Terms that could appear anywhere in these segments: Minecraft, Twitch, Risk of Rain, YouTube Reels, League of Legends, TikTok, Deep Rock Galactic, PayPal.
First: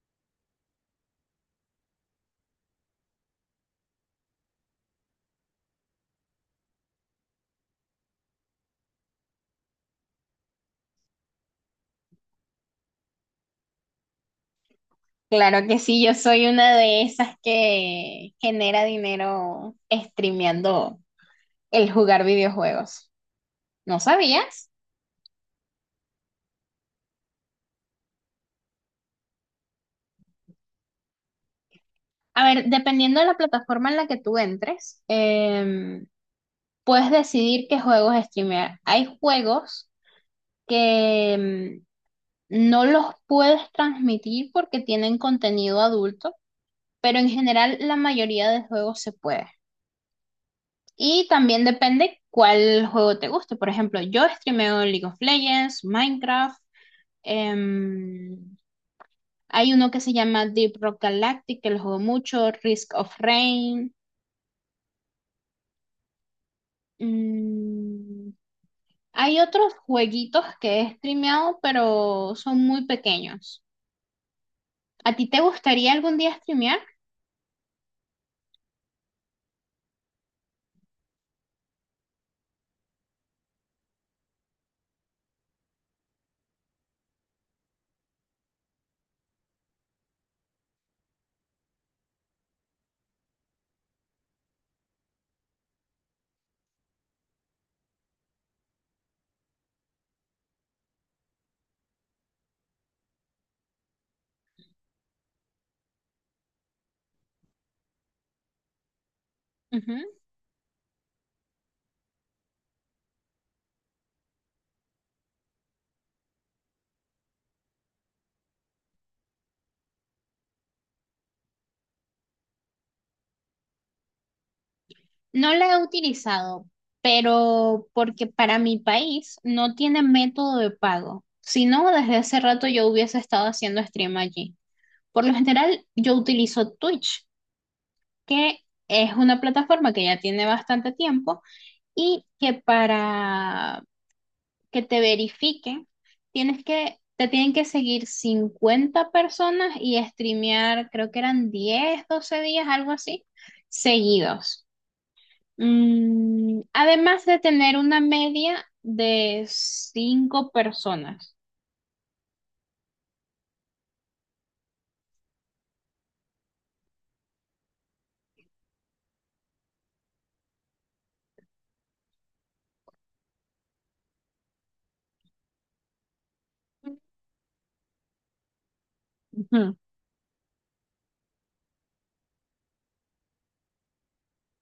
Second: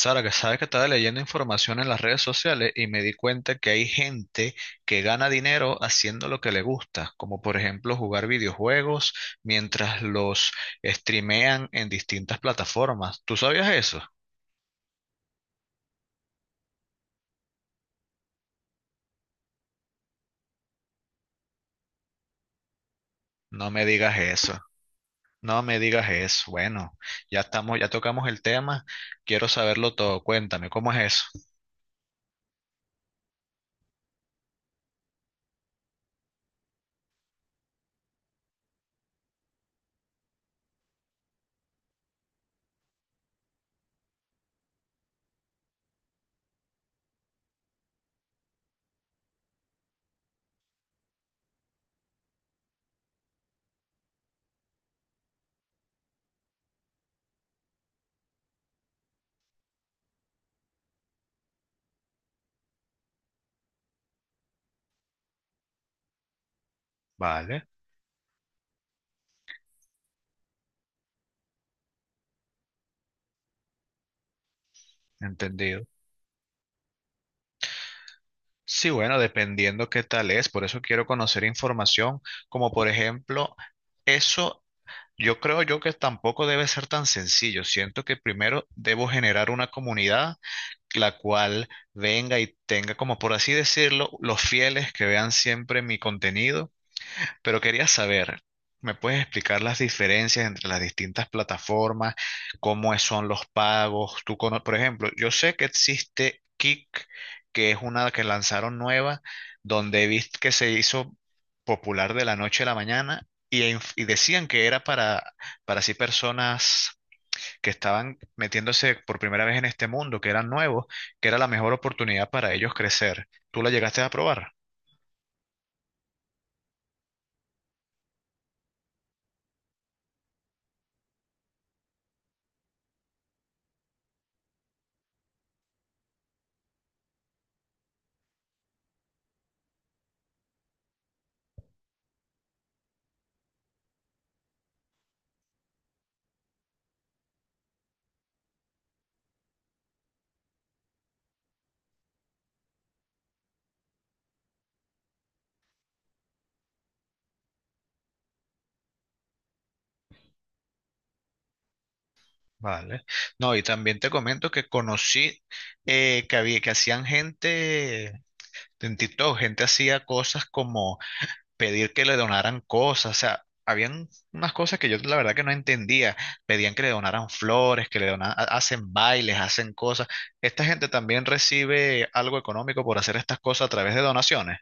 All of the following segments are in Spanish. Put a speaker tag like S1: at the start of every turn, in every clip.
S1: Sara, que sabes que estaba leyendo información en las redes sociales y me di cuenta que hay gente que gana dinero haciendo lo que le gusta, como por ejemplo jugar videojuegos mientras los streamean en distintas plataformas. ¿Tú sabías eso?
S2: Claro que sí, yo soy una de esas que genera dinero streameando el jugar videojuegos.
S1: No me
S2: ¿No
S1: digas eso.
S2: sabías?
S1: No me digas eso. Bueno, ya estamos, ya tocamos el tema. Quiero saberlo todo. Cuéntame, ¿cómo es eso?
S2: A ver, dependiendo de la plataforma en la que tú entres, puedes decidir qué juegos streamear. Hay juegos que no los puedes transmitir porque tienen contenido adulto, pero en general la mayoría de juegos se puede. Y también depende cuál juego te guste. Por ejemplo, yo streameo League of Legends, Minecraft. em, Hay uno que se llama Deep Rock Galactic, que lo juego mucho, Risk of Rain.
S1: Vale,
S2: mm, Hay otros jueguitos que he streameado, pero son muy pequeños. ¿A ti te
S1: entendido.
S2: gustaría algún día streamear?
S1: Sí, bueno, dependiendo qué tal es, por eso quiero conocer información, como por ejemplo, eso. Yo creo yo que tampoco debe ser tan sencillo. Siento que primero debo generar una comunidad la cual venga y tenga, como por así decirlo, los fieles que vean siempre mi contenido. Pero quería saber, ¿me puedes explicar las diferencias entre las distintas plataformas? Son los pagos? Por ejemplo, yo sé que existe Kick, que es una que lanzaron nueva, donde viste que se hizo popular de la noche a la mañana y, y decían que era para así personas que estaban metiéndose por primera vez en este mundo, que eran nuevos, que era la mejor oportunidad para ellos crecer. ¿Tú la llegaste a probar?
S2: No la he utilizado, pero porque para mi país no tiene método de pago. Si no, desde hace rato yo hubiese estado haciendo stream allí. Por lo general, yo utilizo Twitch, que es una plataforma que ya tiene bastante tiempo y que para que te verifiquen, te tienen que seguir 50 personas y streamear, creo que eran 10 12 días, algo así, seguidos. Además de tener una media de 5 personas.
S1: Vale. No, y también te comento que conocí que que hacían gente en TikTok, gente hacía cosas como pedir que le donaran cosas, o sea, habían unas cosas que yo la verdad que no entendía, pedían que le donaran flores, que le donaran, hacen bailes, hacen
S2: Ujú.
S1: cosas. Esta gente también recibe algo económico por hacer estas cosas a través de donaciones.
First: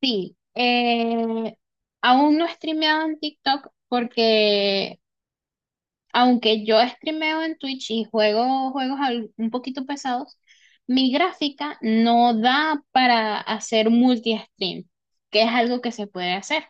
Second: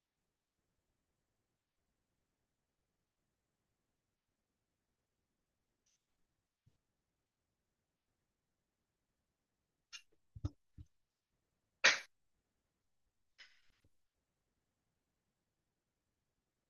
S2: Sí, aún no he streameado en TikTok porque aunque yo streameo en Twitch y juego juegos un poquito pesados, mi gráfica no da para hacer multi-stream, que es algo que se puede hacer.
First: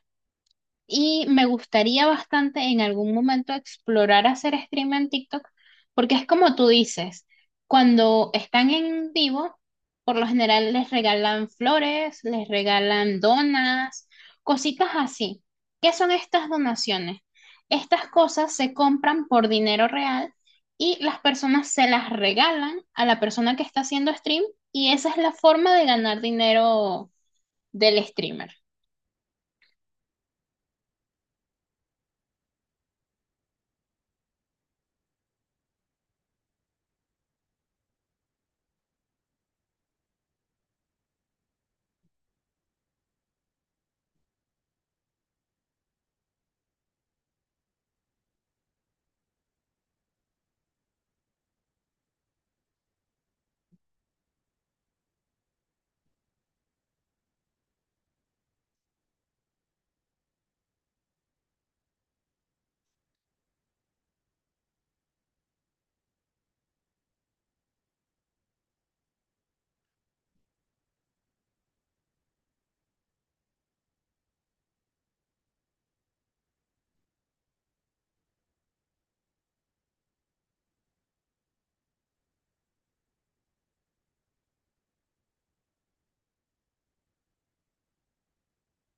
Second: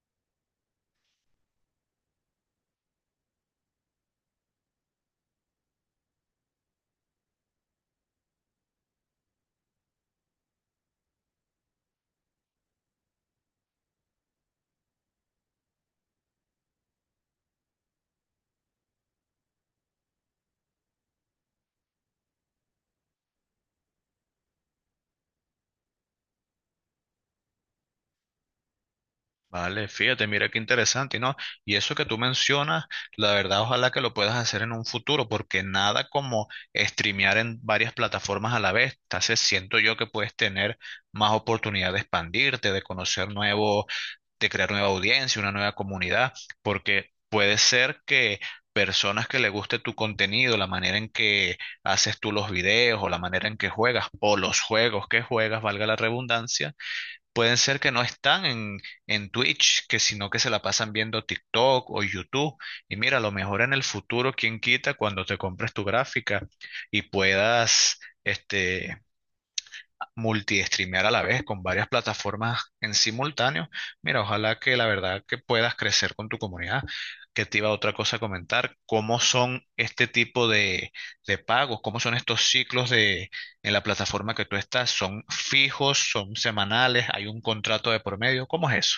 S2: Y me gustaría bastante en algún momento explorar hacer stream en TikTok, porque es como tú dices, cuando están en vivo, por lo general les regalan flores, les regalan donas, cositas así. ¿Qué son estas donaciones? Estas cosas se compran por dinero real y las personas se las regalan a la persona que está haciendo stream, y esa es la forma de ganar dinero del streamer.
S1: Vale, fíjate, mira qué interesante, ¿no? Y eso que tú mencionas, la verdad, ojalá que lo puedas hacer en un futuro, porque nada como streamear en varias plataformas a la vez. Entonces, siento yo que puedes tener más oportunidad de expandirte, de conocer nuevos, de crear nueva audiencia, una nueva comunidad, porque puede ser que personas que le guste tu contenido, la manera en que haces tú los videos o la manera en que juegas o los juegos que juegas, valga la redundancia, pueden ser que no en Twitch, que sino que se la pasan viendo TikTok o YouTube. Y mira, a lo mejor en el futuro, quién quita cuando te compres tu gráfica y puedas, este, multi-streamear a la vez con varias plataformas en simultáneo. Mira, ojalá que la verdad que puedas crecer con tu comunidad. Que te iba otra cosa a comentar, cómo son este tipo de pagos, cómo son estos ciclos de en la plataforma que tú estás, son fijos, son semanales, hay un contrato de por medio, ¿cómo es eso?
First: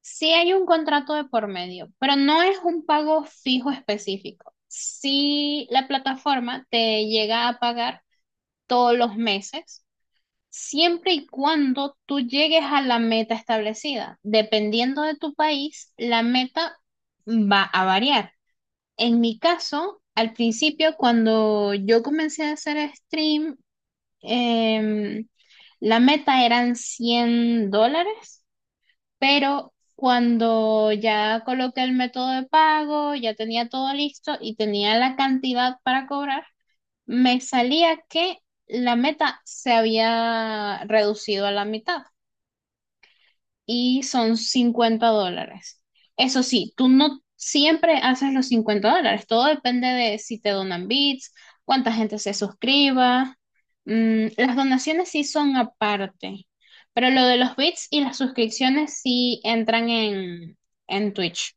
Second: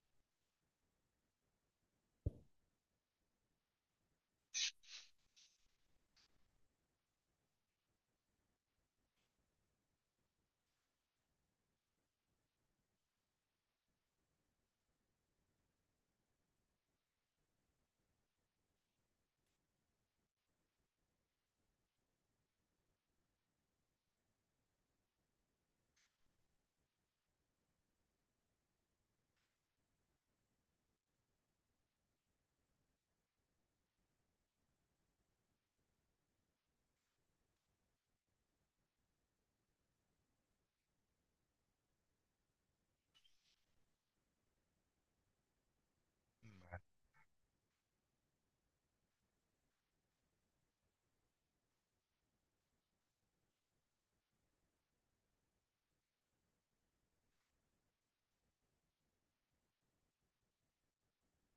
S2: Sí hay un contrato de por medio, pero no es un pago fijo específico. Si la plataforma te llega a pagar todos los meses, siempre y cuando tú llegues a la meta establecida. Dependiendo de tu país, la meta va a variar. En mi caso, al principio, cuando yo comencé a hacer stream, em, la meta eran $100, pero cuando ya coloqué el método de pago, ya tenía todo listo y tenía la cantidad para cobrar, me salía que la meta se había reducido a la mitad y son $50. Eso sí, tú no siempre haces los $50, todo depende de si te donan bits, cuánta gente se suscriba. Las donaciones sí son aparte, pero lo de los bits y las suscripciones sí entran en Twitch.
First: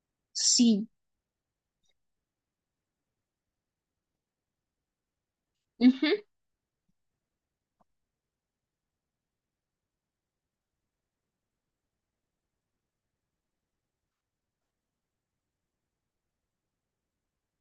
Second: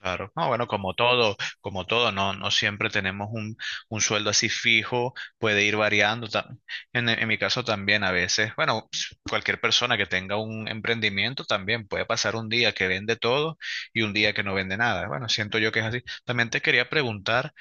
S1: Claro. No, bueno,
S2: Sí.
S1: como todo, no siempre tenemos un sueldo así fijo, puede ir
S2: Ujú.
S1: variando. En mi caso también a veces, bueno, cualquier persona que tenga un emprendimiento también puede pasar un día que vende todo y un día que no vende nada. Bueno, siento yo que es así. También te quería preguntar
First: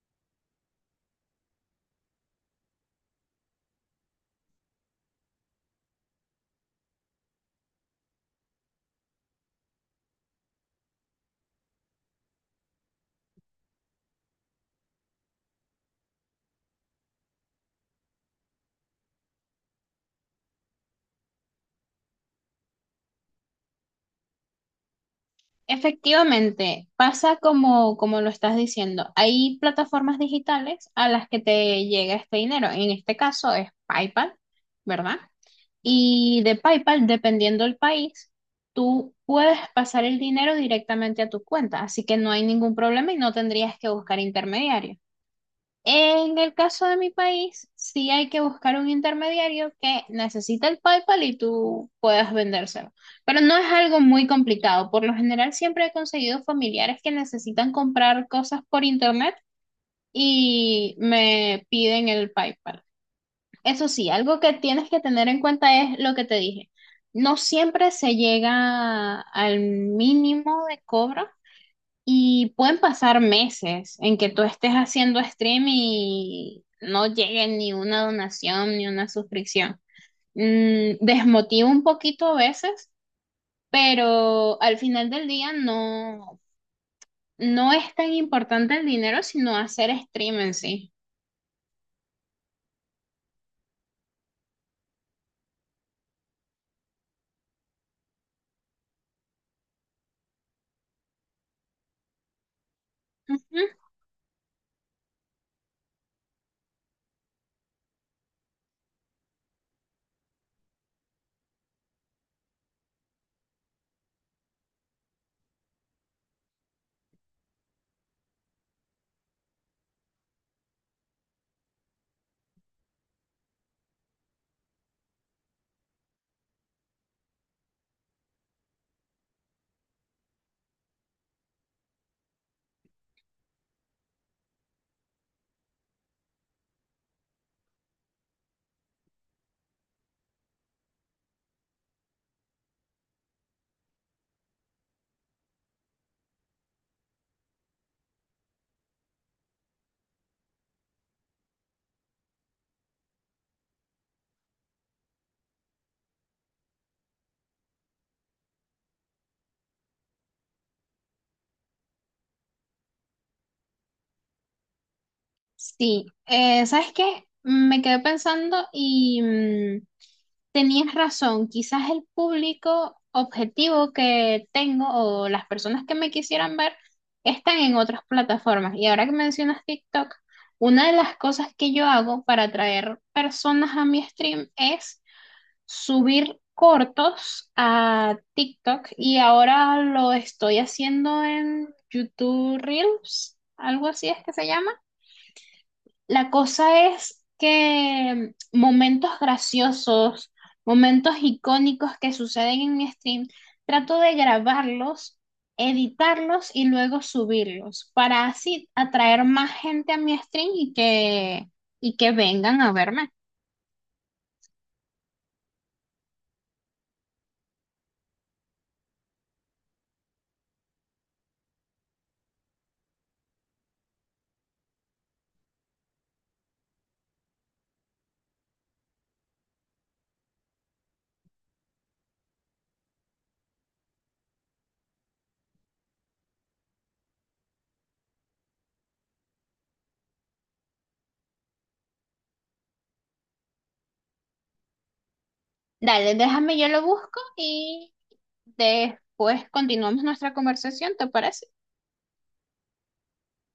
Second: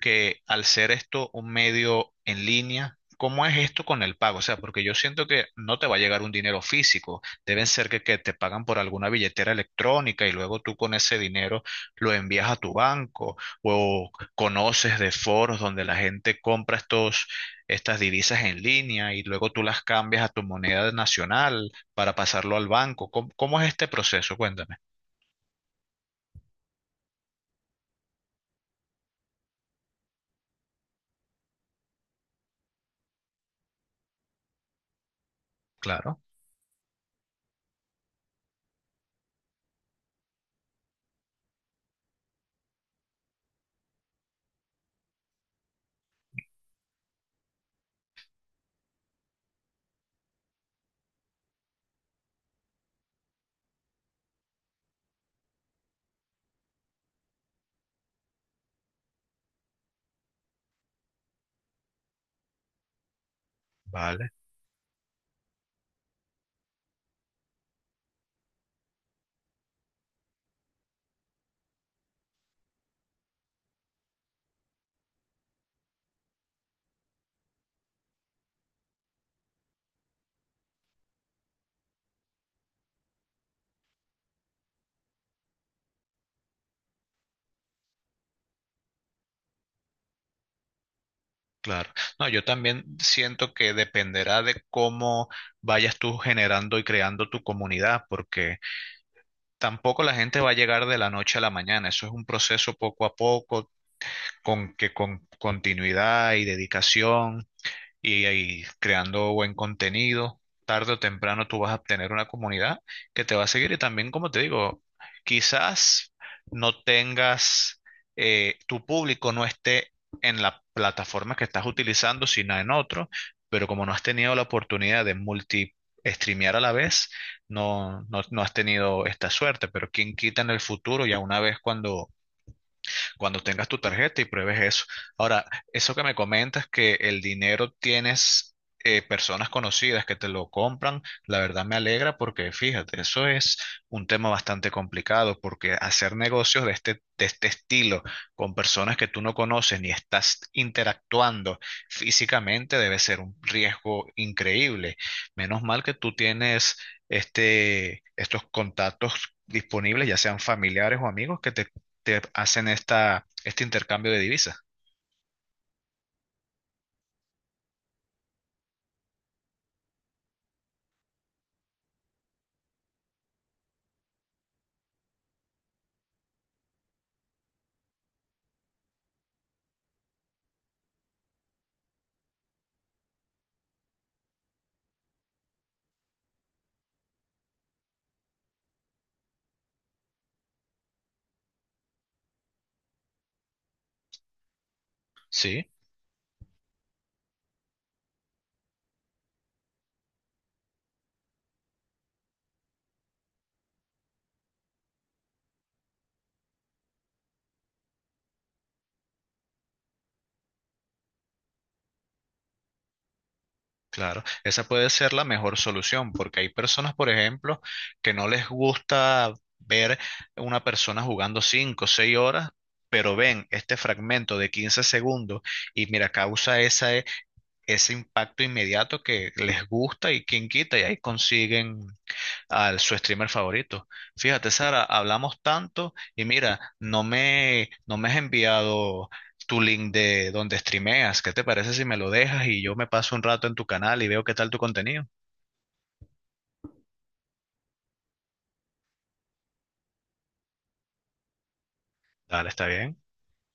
S1: que al ser esto un medio en línea, ¿cómo es esto con el pago? O sea, porque yo siento que no te va a llegar un dinero físico. Deben ser que te pagan por alguna billetera electrónica y luego tú con ese dinero lo envías a tu banco o conoces de foros donde la gente compra estas divisas en línea y luego tú las cambias a tu moneda nacional para pasarlo al banco. Cómo es este proceso? Cuéntame.
S2: Efectivamente, pasa como lo estás diciendo. Hay plataformas digitales a las que te llega este dinero. En este caso es PayPal, ¿verdad?
S1: Claro,
S2: Y de PayPal, dependiendo del país, tú puedes pasar el dinero directamente a tu cuenta. Así que no hay ningún problema y no tendrías que buscar intermediarios. En el caso de mi país, sí hay que buscar un intermediario que necesita el PayPal y tú puedas vendérselo. Pero no es algo muy complicado. Por lo general, siempre he conseguido familiares que necesitan comprar cosas por internet y me piden el PayPal. Eso sí,
S1: vale,
S2: algo que tienes que tener en cuenta es lo que te dije. No siempre se llega al mínimo de cobro y pueden pasar meses en que tú estés haciendo stream y no llegue ni una donación ni una suscripción. Desmotiva un poquito a veces, pero al final del día no, no es tan importante el dinero, sino hacer stream en sí.
S1: claro. No, yo también siento que dependerá de cómo vayas tú generando y creando tu comunidad, porque tampoco la gente va a llegar de la noche a la mañana. Eso es un proceso poco a
S2: Ujú.
S1: poco, con continuidad y dedicación y, ahí creando buen contenido. Tarde o temprano tú vas a obtener una comunidad que te va a seguir y también, como te digo, quizás no tengas, tu público no esté en la plataforma que estás utilizando, sino en otro, pero como no has tenido la oportunidad de multi streamear a la vez, no has tenido esta suerte, pero quién quita en el futuro, ya una vez cuando tengas tu tarjeta y pruebes eso. Ahora, eso que me comentas que el dinero tienes personas conocidas que te lo compran, la verdad me alegra porque fíjate, eso es un tema bastante complicado porque hacer negocios de de este estilo con personas que tú no conoces ni estás interactuando físicamente debe ser un riesgo increíble. Menos mal que tú tienes estos contactos disponibles, ya sean familiares o amigos, que te hacen este intercambio de divisas.
S2: Sí, ¿sabes qué? Me quedé pensando y tenías razón, quizás el público objetivo que tengo o las personas que me quisieran ver están en otras plataformas. Y ahora que mencionas TikTok, una de las cosas que yo hago para atraer personas a mi stream es subir cortos a TikTok, y ahora lo estoy haciendo en YouTube Reels, algo así es que se llama.
S1: Sí,
S2: La cosa es que momentos graciosos, momentos icónicos que suceden en mi stream, trato de grabarlos, editarlos y luego subirlos para así atraer más gente a mi stream y que vengan a verme.
S1: claro. Esa puede ser la mejor solución, porque hay personas, por ejemplo, que no les gusta ver una persona jugando 5, o 6 horas, pero ven este fragmento de 15 segundos y mira, causa esa, ese impacto inmediato que les gusta y quien quita y ahí consiguen al su streamer favorito. Fíjate, Sara, hablamos tanto y mira, no me has enviado tu link de donde streameas. ¿Qué te parece si me lo dejas y yo me paso un rato en tu canal y veo qué tal tu contenido?
S2: Dale, déjame, yo lo busco y después continuamos nuestra conversación, ¿te parece?
S1: Dale, está bien.